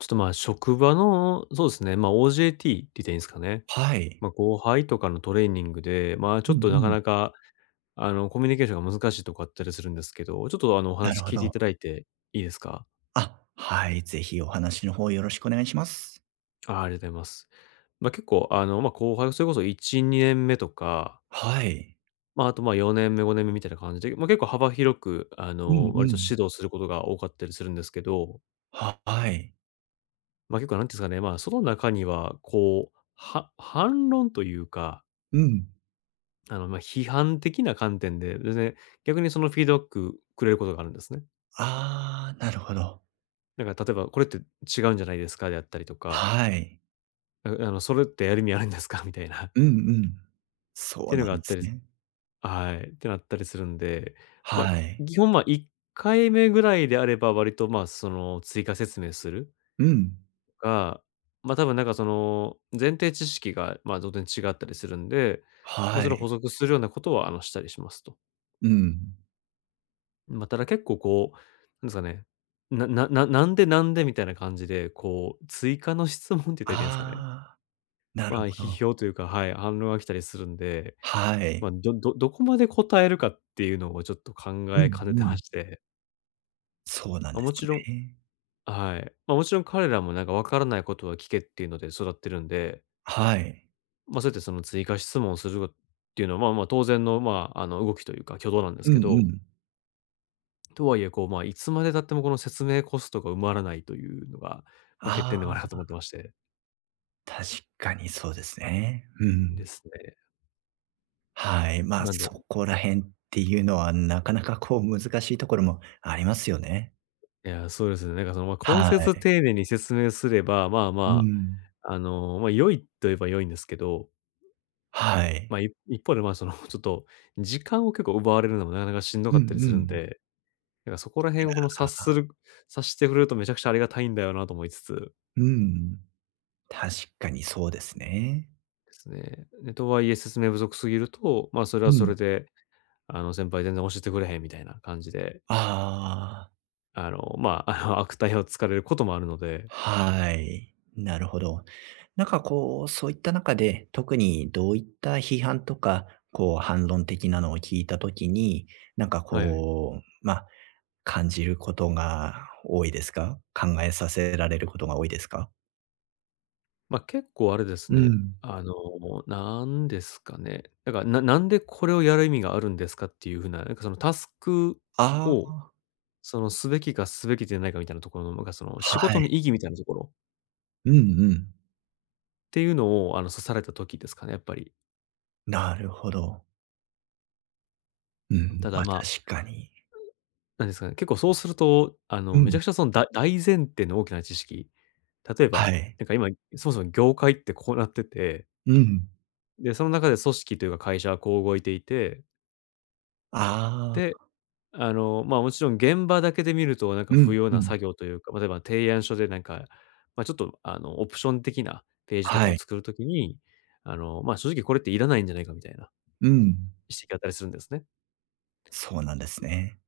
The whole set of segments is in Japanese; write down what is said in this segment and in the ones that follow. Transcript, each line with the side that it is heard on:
left: ちょっと、まあ、職場の、そうですね、まあ、OJT って言ったらいいんですかね。
right: はい。
left: まあ、後輩とかのトレーニングで、まあ、ちょ
right: うん
left: っとな
right: う
left: か
right: ん。
left: なか、あの、コミュニケーションが難しいとこあったりするんですけど、ちょっと、あの、お
right: な
left: 話
right: るほ
left: 聞いていた
right: ど。
left: だいていいですか？
right: あ、はい、ぜひお話の方よろしくお願いします。
left: あ、ありがとうございます。まあ、結構、あの、まあ、後輩、それこそ1、2年目とか、
right: はい。
left: まあ、あと、まあ、4年目、5年目みたいな感じで、まあ、結構幅広く、あ
right: う
left: の、
right: んう
left: 割と
right: ん。
left: 指導することが多かったりするんですけど、
right: ははい。
left: まあ、結構なんていうんですかね、まあ、その中には、こう、反論というか、
right: うん。
left: あの、まあ、批判的な観点で、全然逆にそのフィードバックくれることがあるんですね。
right: ああ、なるほど。
left: だから例えば「これって違うんじゃないですか？」であったりとか、
right: はい。
left: あの「それってやる意味あるんですか？」みたいな っ
right: うんうん。そ
left: て
right: う
left: いう
right: な
left: のがあ
right: んで
left: った
right: す
left: りす
right: ね。
left: はい、ってなったりするんで、ま
right: は
left: あ、
right: い。
left: 基本、まあ、1回目ぐらいであれば割と、まあ、その追加説明する
right: うん。
left: とか、まあ多分なんかその前提知識が、まあ、当然違ったりするんで、まあ、
right: は
left: それを補
right: い。
left: 足するようなことは、あの、したりしますと。
right: うん。
left: まあ、ただ結構こう、なんですかね、なんでみたいな感じで、こう、追加の質問って言ったらい
right: あ
left: いんですかね。
right: あ、なる
left: まあ、
right: ほ
left: 批
right: ど。
left: 評というか、はい、反論が来たりするんで、
right: は
left: ま
right: い。
left: あ、どこまで答えるかっていうのをちょっと考
right: うんう
left: えかねてま
right: ん。
left: して。
right: そうなん
left: まあ、
right: で
left: も
right: す
left: ちろん
right: ね。
left: はい。まあ、もちろん彼らもなんかわからないことは聞けっていうので育ってるんで、
right: はい。
left: まあ、そうやってその追加質問をするっていうのは、まあまあ、当然の、まあ、あの、動きというか、挙動なんです
right: うん
left: け
right: う
left: ど、
right: ん。
left: とはいえ、こう、まあ、いつまで経ってもこの説明コストが埋まらないというのが、まあ、欠
right: あ
left: 点でもあるか
right: あ、
left: と思ってまして。
right: 確かにそうですね。うん。
left: ですね。
right: はい、まあ、
left: なんで、
right: そこら辺っていうのは、なかなかこう難しいところもありますよね。
left: いや、そうですね。なんかその、まあ、根
right: は
left: 節
right: い。
left: 丁寧に説明すれば、まあ
right: う
left: ま
right: ん。
left: あ、あの、まあ、良いと言えば良いんですけど、
right: はい。
left: まあ、一方で、まあ、その、ちょっと時間を結構奪われるのもなかなかしんど
right: う
left: か
right: んう
left: ったりするん
right: ん。
left: で、なんかそこら辺をこの察
right: あ、
left: する察してくれるとめちゃくちゃありがたいんだよなと思いつつ、
right: うん。確かにそうですね。
left: ですね。で、とはいえ説明不足すぎると、まあ、それは
right: う
left: そ
right: ん。
left: れで、あの、先輩全然教えてくれへんみたいな感じで、
right: ああ、
left: あの、まあ、あの、悪態をつかれることもあるので、
right: はい。なるほど。なんかこう、そういった中で、特にどういった批判とか、こう反論的なのを聞いたときに、なんか
left: はいはい。
right: こう、まあ、感じることが多いですか？考えさせられることが多いですか？
left: まあ、結構あれです
right: う
left: ね、
right: ん。
left: あの、なんですかね、だから、なんでこれをやる意味があるんですかっていう風な、なんかそのタスク
right: あ
left: を、そのすべきかすべきでないかみたいなところの、なんかその
right: あ、
left: 仕
right: は
left: 事の
right: い。
left: 意義みたいなところ
right: うんうん。
left: っていうのを、あの、刺された時ですかね、やっぱり。
right: なるほど。うん、
left: ただ、
right: ま、
left: まあ、
right: 確かに。
left: なんですかね、結構そうすると、あの、
right: う
left: めち
right: ん。
left: ゃくちゃその大前提の大きな知識、例え
right: は
left: ば、
right: い。
left: なんか今、そもそも業界ってこうなってて、
right: うん。
left: で、その中で組織というか会社はこう動いていて、
right: あ
left: で、
right: あ、
left: あの、まあ、もちろん現場だけで見るとなんか
right: うん
left: 不要
right: う
left: な
right: ん。
left: 作業というか、例えば提案書でなんか、まあ、ちょっとあのオプション的なページとか
right: は
left: を
right: い。
left: 作るときに、あの、まあ、正直これっていらないんじゃないかみたいな
right: うん。
left: 指摘があったりするんですね。
right: そうなんですね。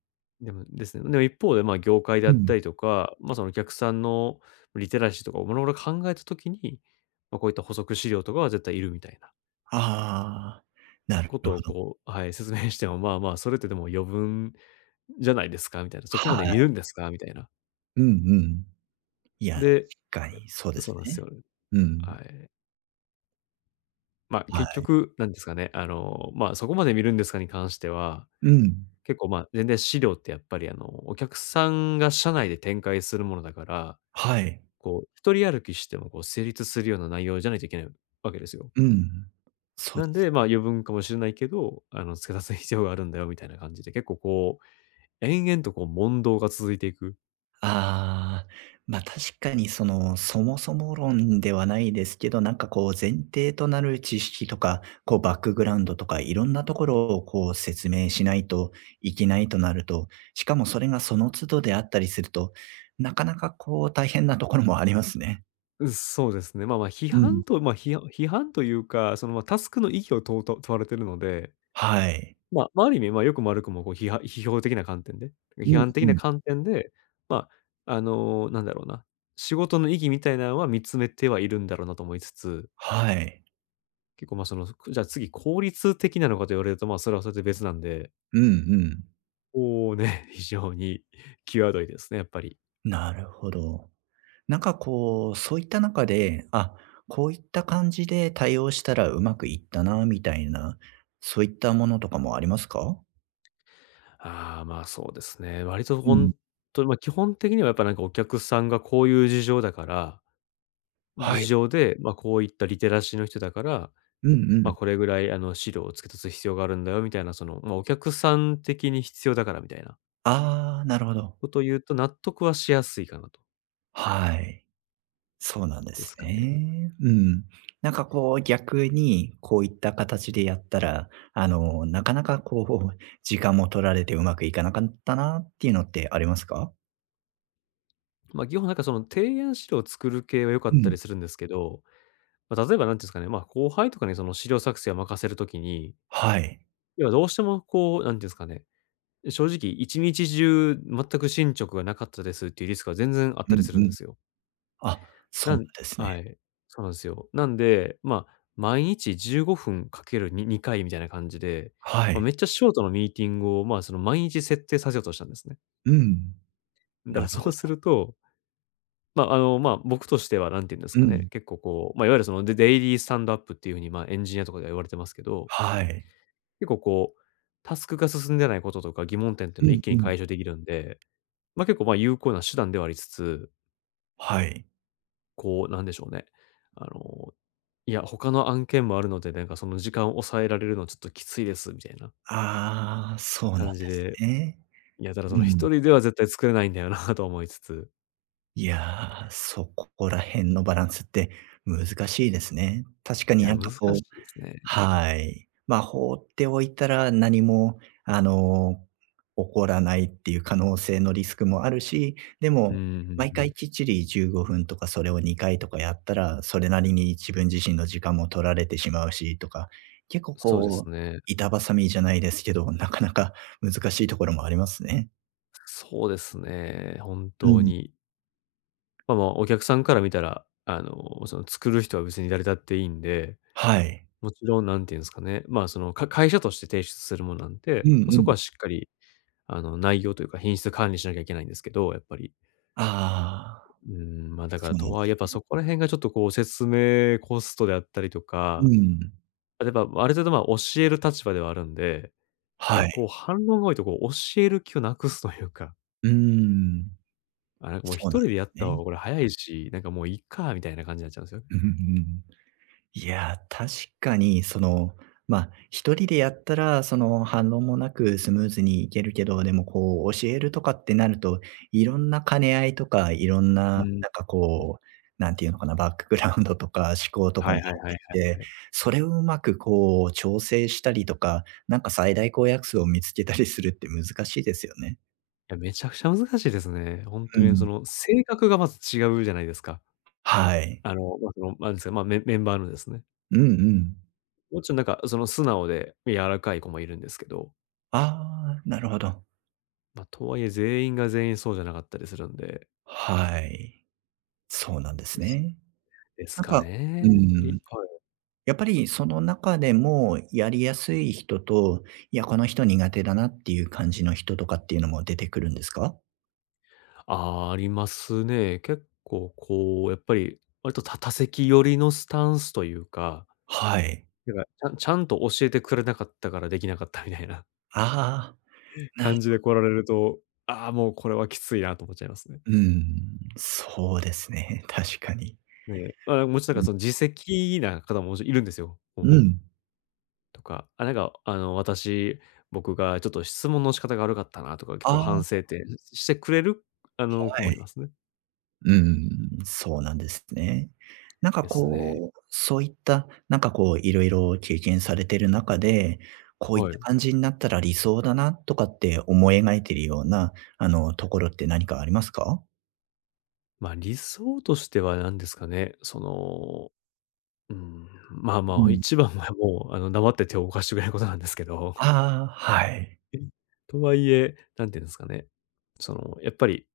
left: でもですね、でも一方でまあ業界であ
right: う
left: った
right: ん。
left: りとか、まあ、そのお客さんのリテラシーとかをもろもろ考えたときに、まあ、こういった補足資料とかは絶対いるみたいな
right: ああ、なる
left: こ
right: ほど。
left: とをこう、はい、説明しても、まあまあ、それってでも余分じゃないですかみたいな、そこま
right: は
left: で
right: い。
left: 見るんですかみたいな。
right: うんうん。いや、
left: で、
right: 確かにそうで
left: そう
right: す
left: なんです
right: ね。
left: よ。
right: うん。
left: はい。ま、
right: は
left: 結
right: い。
left: 局、なんですかね、あの、ま、そこまで見るんですかに関しては、
right: うん。
left: 結構、ま、全然資料ってやっぱりあの、お客さんが社内で展開するものだから、
right: はい。
left: こう一人歩きしてもこう成立するような内容じゃないといけないわけですよ。
right: うん。そう
left: な
right: で
left: ん
right: す。
left: で、ま、余分かもしれないけど、あの付け足す必要があるんだよみたいな感じで、結構こう、延々とこう問答が続いていく。
right: ああ、ま、確かにその、そもそも論ではないですけど、なんかこう前提となる知識とか、こうバックグラウンドとかいろんなところをこう説明しないといけないとなると、しかもそれがその都度であったりすると、なかなかこう大変なところもありますね。
left: うんそうですね。まあまあ、批
right: う
left: 判
right: ん。
left: と批判というか、その、ま、タスクの意義を問うと問われてるので、
right: はい。
left: まあ、まあ、ある意味、まあ、よくも悪くも、こう、批判批評的な観点で、
right: う
left: 批
right: ん
left: 判的
right: う
left: な
right: ん。
left: 観点で、まあ、あの、なんだろうな、仕事の意義みたいなのは見つめてはいるんだろうなと思いつつ、
right: はい。
left: 結構、ま、その、じゃあ次効率的なのかと言われると、まあ、それはそれで別なんで、
right: うんうん。
left: こうね、非常に 際どいですね、やっぱり。
right: なるほど。なんかこう、そういった中で、あ、こういった感じで対応したらうまくいったなみたいな、そういったものとかもありますか？
left: ああ、まあ、そうですね。割と
right: うん。
left: 本当に、ま、基本的にはやっぱなんかお客さんがこういう事情だから、
right: は
left: 事
right: い。
left: 情で、ま、こういったリテラシーの人だから、
right: うんう
left: ま、
right: ん。
left: これぐらいあの資料を付け足す必要があるんだよみたいな、その、ま、お客さん的に必要だからみたいな
right: ああ、なるほど。
left: ことを言うと納得はしやすいかなと、
right: はい。そうなんで
left: で
right: す
left: すかね。
right: ね。うん。なんかこう逆に、こういった形でやったら、あの、なかなかこう、時間も取られてうまくいかなかったなっていうのってありますか？
left: ま、基本なんかその提案資料を作る系は良か
right: う
left: った
right: ん。
left: りするんですけど、まあ、例えば何ていうんですかね、ま、後輩とかにその資料作成を任せるときに、
right: はい。
left: 要はどうしてもこう、何ていうんですかね、正直、1日中全く進捗がなかったですっていうリスクは全然あっ
right: う
left: たり
right: ん
left: するん
right: う
left: で
right: ん。
left: すよ。
right: あ、そう
left: な
right: なん
left: ん
right: ですね。
left: はい、そうなんですよ。なんで、まあ、毎日15分かけるに2回みたいな感じで、
right: は
left: まあ、
right: い。
left: めっちゃショートのミーティングを、まあ、その毎日設定させようとしたんですね。
right: うん。
left: だか
right: な
left: ら
right: る
left: そ
right: ほ
left: うす
right: ど。
left: ると、まあ、あの、まあ、僕としては何て言うんです
right: う
left: かね、
right: ん。
left: 結構こう、まあ、いわゆるそのデイリースタンドアップっていう風に、まあ、エンジニアとかでは言われてますけど、
right: はい。
left: 結構こう、タスクが進んでないこととか疑問点っていう
right: う
left: のを一
right: ん
left: 気に
right: うん。
left: 解消できるんで、まあ、結構、ま、有効な手段ではありつつ、
right: はい。
left: こう、なんでしょうね、あの、いや、他の案件もあるので、なんかその時間を抑えられるのちょっときついですみたいな
right: ああ、そうなんで
left: 感じ
right: す
left: で、
right: ね。
left: いやたらそ
right: う
left: の
right: ん。
left: 一人では絶対作れないんだよな と思いつつ、
right: いや、そこら辺のバランスって難しいですね。確か
left: い
right: にな
left: や、
right: ん
left: 難
right: か
left: し
right: こう
left: いですね。
right: はい。まあ、放っておいたら何も、あの、起こらないっていう可能性のリスクもあるし、で
left: うん
right: も、
left: うん
right: 毎
left: う
right: 回
left: ん。
right: きっちり15分とかそれを2回とかやったら、それなりに自分自身の時間も取られてしまうしとか、結構
left: そうで
right: こ
left: す
right: う、
left: ね。
right: 板挟みじゃないですけど、なかなか難しいところもありますね。
left: そうですね、本
right: う
left: 当
right: ん。
left: に。まあ、お客さんから見たら、その作る人は別に誰だっていいんで、
right: はい。
left: もちろんなんていうんですかね、まあ、その、会社として提出するものなん
right: う
left: で、
right: んう
left: ま、そこ
right: ん。
left: はしっかり内容というか品質管理しなきゃいけないんですけど、やっぱり。
right: ああ、
left: うーまあ、だから
right: そうな
left: と
right: んで
left: はいえ、や
right: す
left: っぱ
right: ね。
left: そこら辺がちょっとこう説明コストであったりと
right: う
left: か、
right: ん。
left: 例えば、ある程度、ま、教える立場ではあるんで、い
right: は
left: や、
right: い。
left: こう反論が多いとこう教える気をなくすというか、
right: うん。
left: あ、なんかもう
right: そ
left: 一
right: うなん
left: 人
right: で
left: でやっ
right: す
left: た方
right: ね。
left: がこれ早いし、なんかもういっかみたいな感じになっちゃうんですよね。
right: うんうんうん。いや、確かにその、ま、一人でやったら、その、反論もなくスムーズにいけるけど、でもこう教えるとかってなると、いろんな兼ね合いとか、いろんな、な
left: う
right: ん
left: ん、
right: かこう、なんていうのかな、バックグラウンドとか思考とか
left: は
right: が入
left: いはいはい
right: っ
left: は
right: て
left: い
right: きて、
left: はい。
right: それをうまくこう調整したりとか、なんか最大公約数を見つけたりするって難しいですよね。
left: いや、めちゃくちゃ難しいですね。ほんと
right: う
left: にそ
right: ん。
left: の性格がまず違うじゃないですか。
right: はい。
left: まあ、その、なんですか、まあ、メンバーのですね。
right: うんうん。
left: もちろんなんか、その素直で柔らかい子もいるんですけど、
right: ああ、なるほど。
left: まあ、とはいえ全員が全員そうじゃなかったりするんで。
right: はい。そうなんです
left: です。
right: ね。
left: です
right: なん
left: か
right: か
left: ね。
right: う
left: やっぱ
right: ん、
left: りはい。
right: やっぱりその中でもやりやすい人と、いや、この人苦手だなっていう感じの人とかっていうのも出てくるんですか？
left: ああ、ありますね。結構こう、やっぱり割と多席寄りのスタンスというか、
right: はい。
left: なんか、ちゃんと教えてくれなかったからできなかったみたいな
right: あ あ、なる
left: 感じで来られると、ああ、もうこれはきついなと思っちゃいますね。
right: うん、そうですね、確かに。
left: ね。あ、もちろん
right: う
left: なんか
right: ん。
left: その自責な方ももちろんいるんですよ。も
right: う
left: う
right: ん。
left: とか、あ、なんか、僕がちょっと質問の仕方が悪かったなとか、結構
right: ああ、は
left: 反省点してくれる、子もいま
right: い。
left: すね。
right: うん、そうなんですね。なんか
left: ですね。
right: こう、そういった、なんかこういろいろ経験されてる中で、こういっ
left: はい。
right: た感じになったら理想だなとかって思い描いてるような、あの、ところって何かありますか？
left: まあ、理想としては何ですかね、その、うん、まあ
right: う
left: まあ、
right: ん。
left: 一番はもう、黙って手を動かしてくれることなんですけど。
right: ああ、はい。
left: とはいえ、何て言うんですかね、その、やっぱり、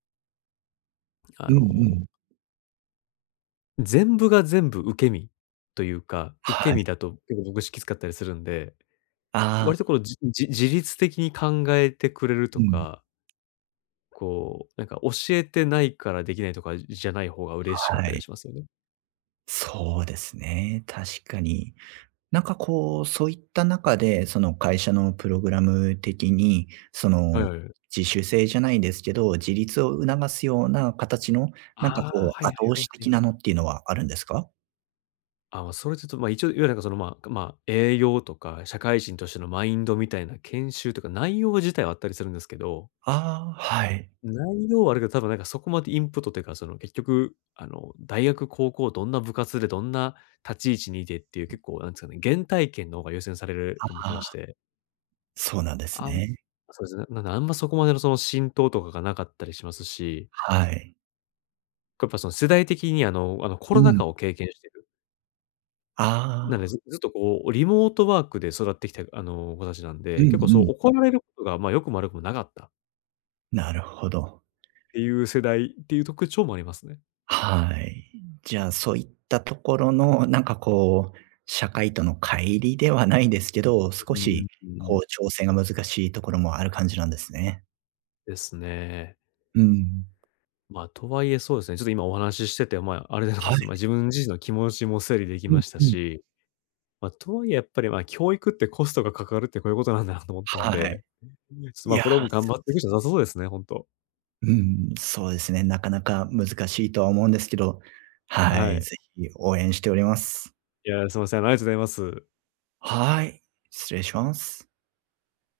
left: あ
right: うんう
left: の、
right: ん。
left: 全部が全部受け身というか、受け
right: はい。
left: 身だと結構僕きつかったりするんで
right: あ
left: 割とこ
right: あ、
left: う、自律的に考えてくれると
right: うん。
left: か、こう、なんか教えてないからできないとかじゃない方が嬉しかっ
right: は
left: たりは
right: い。
left: しますよね。
right: そうですね、確かに。なんかこう、そういった中で、その会社のプログラム的に、そ
left: はい
right: の、
left: はいはい。
right: 自主性じゃないですけど、自立を促すような形の、
left: あ
right: なんか
left: あ、
right: こう、
left: はいは
right: 後
left: いは
right: 押
left: い
right: し
left: は
right: 的なの
left: い。
right: っていうのはあるんですか？
left: あ、まあ、それちょってと、まあ、一応、いわゆるなんかその、まあまあ、栄養とか社会人としてのマインドみたいな研修とか内容自体はあったりするんですけど、
right: ああ、はい。
left: 内容はあるけど、多分なんかそこまでインプットというか、その結局、あの、大学、高校、どんな部活でどんな立ち位置にいてっていう結構なんですかね、原体験の方が優先されると思って
right: あ
left: まし
right: あ、
left: て。
right: そうなんです
left: あん
right: ね。
left: そうですね。なんであんまそこまでのその浸透とかがなかったりしますし、
right: はい。
left: やっぱその世代的にあのコ
right: う
left: ロナ
right: ん。
left: 禍を経験してる。なんで、
right: あ
left: ず
right: あ。
left: ずっとこうリモートワークで育ってきたあの子たちなんで、
right: うん
left: 結構
right: う
left: そう
right: ん。
left: 怒られることがまあ良くも悪くもなかったっ
right: なるほど。
left: ていう世代っていう特徴もありますね。
right: はい。じゃあ、そういったところの、なんかこう、社会との乖離ではないですけど、
left: う
right: 少
left: ー
right: し
left: ん、
right: こう調整が難しいところもある感じなんですね。
left: ですね。
right: うん。
left: まあ、とはいえそうですね、ちょっと今お話ししてて、まあ、あれなんで
right: は
left: す、ま
right: い。
left: あ、自分自身の気持ちも整理でき
right: う
left: ま
right: ん
left: した
right: うん。
left: し、まあ、とはいえやっぱり、まあ、教育ってコストがかかるってこういうことなんだなと思ったん
right: は
left: で、
right: い。
left: ちょっと、
right: い
left: まあ、
right: や、
left: これをもう頑張っていくしかなさそうですね、ほんと。
right: うん、そうですね。なかなか難しいとは思うんですけど、は
left: は
right: い、
left: い。
right: ぜひ応援しております。
left: いや、すいません、ありがとうございます。
right: はい、失礼します。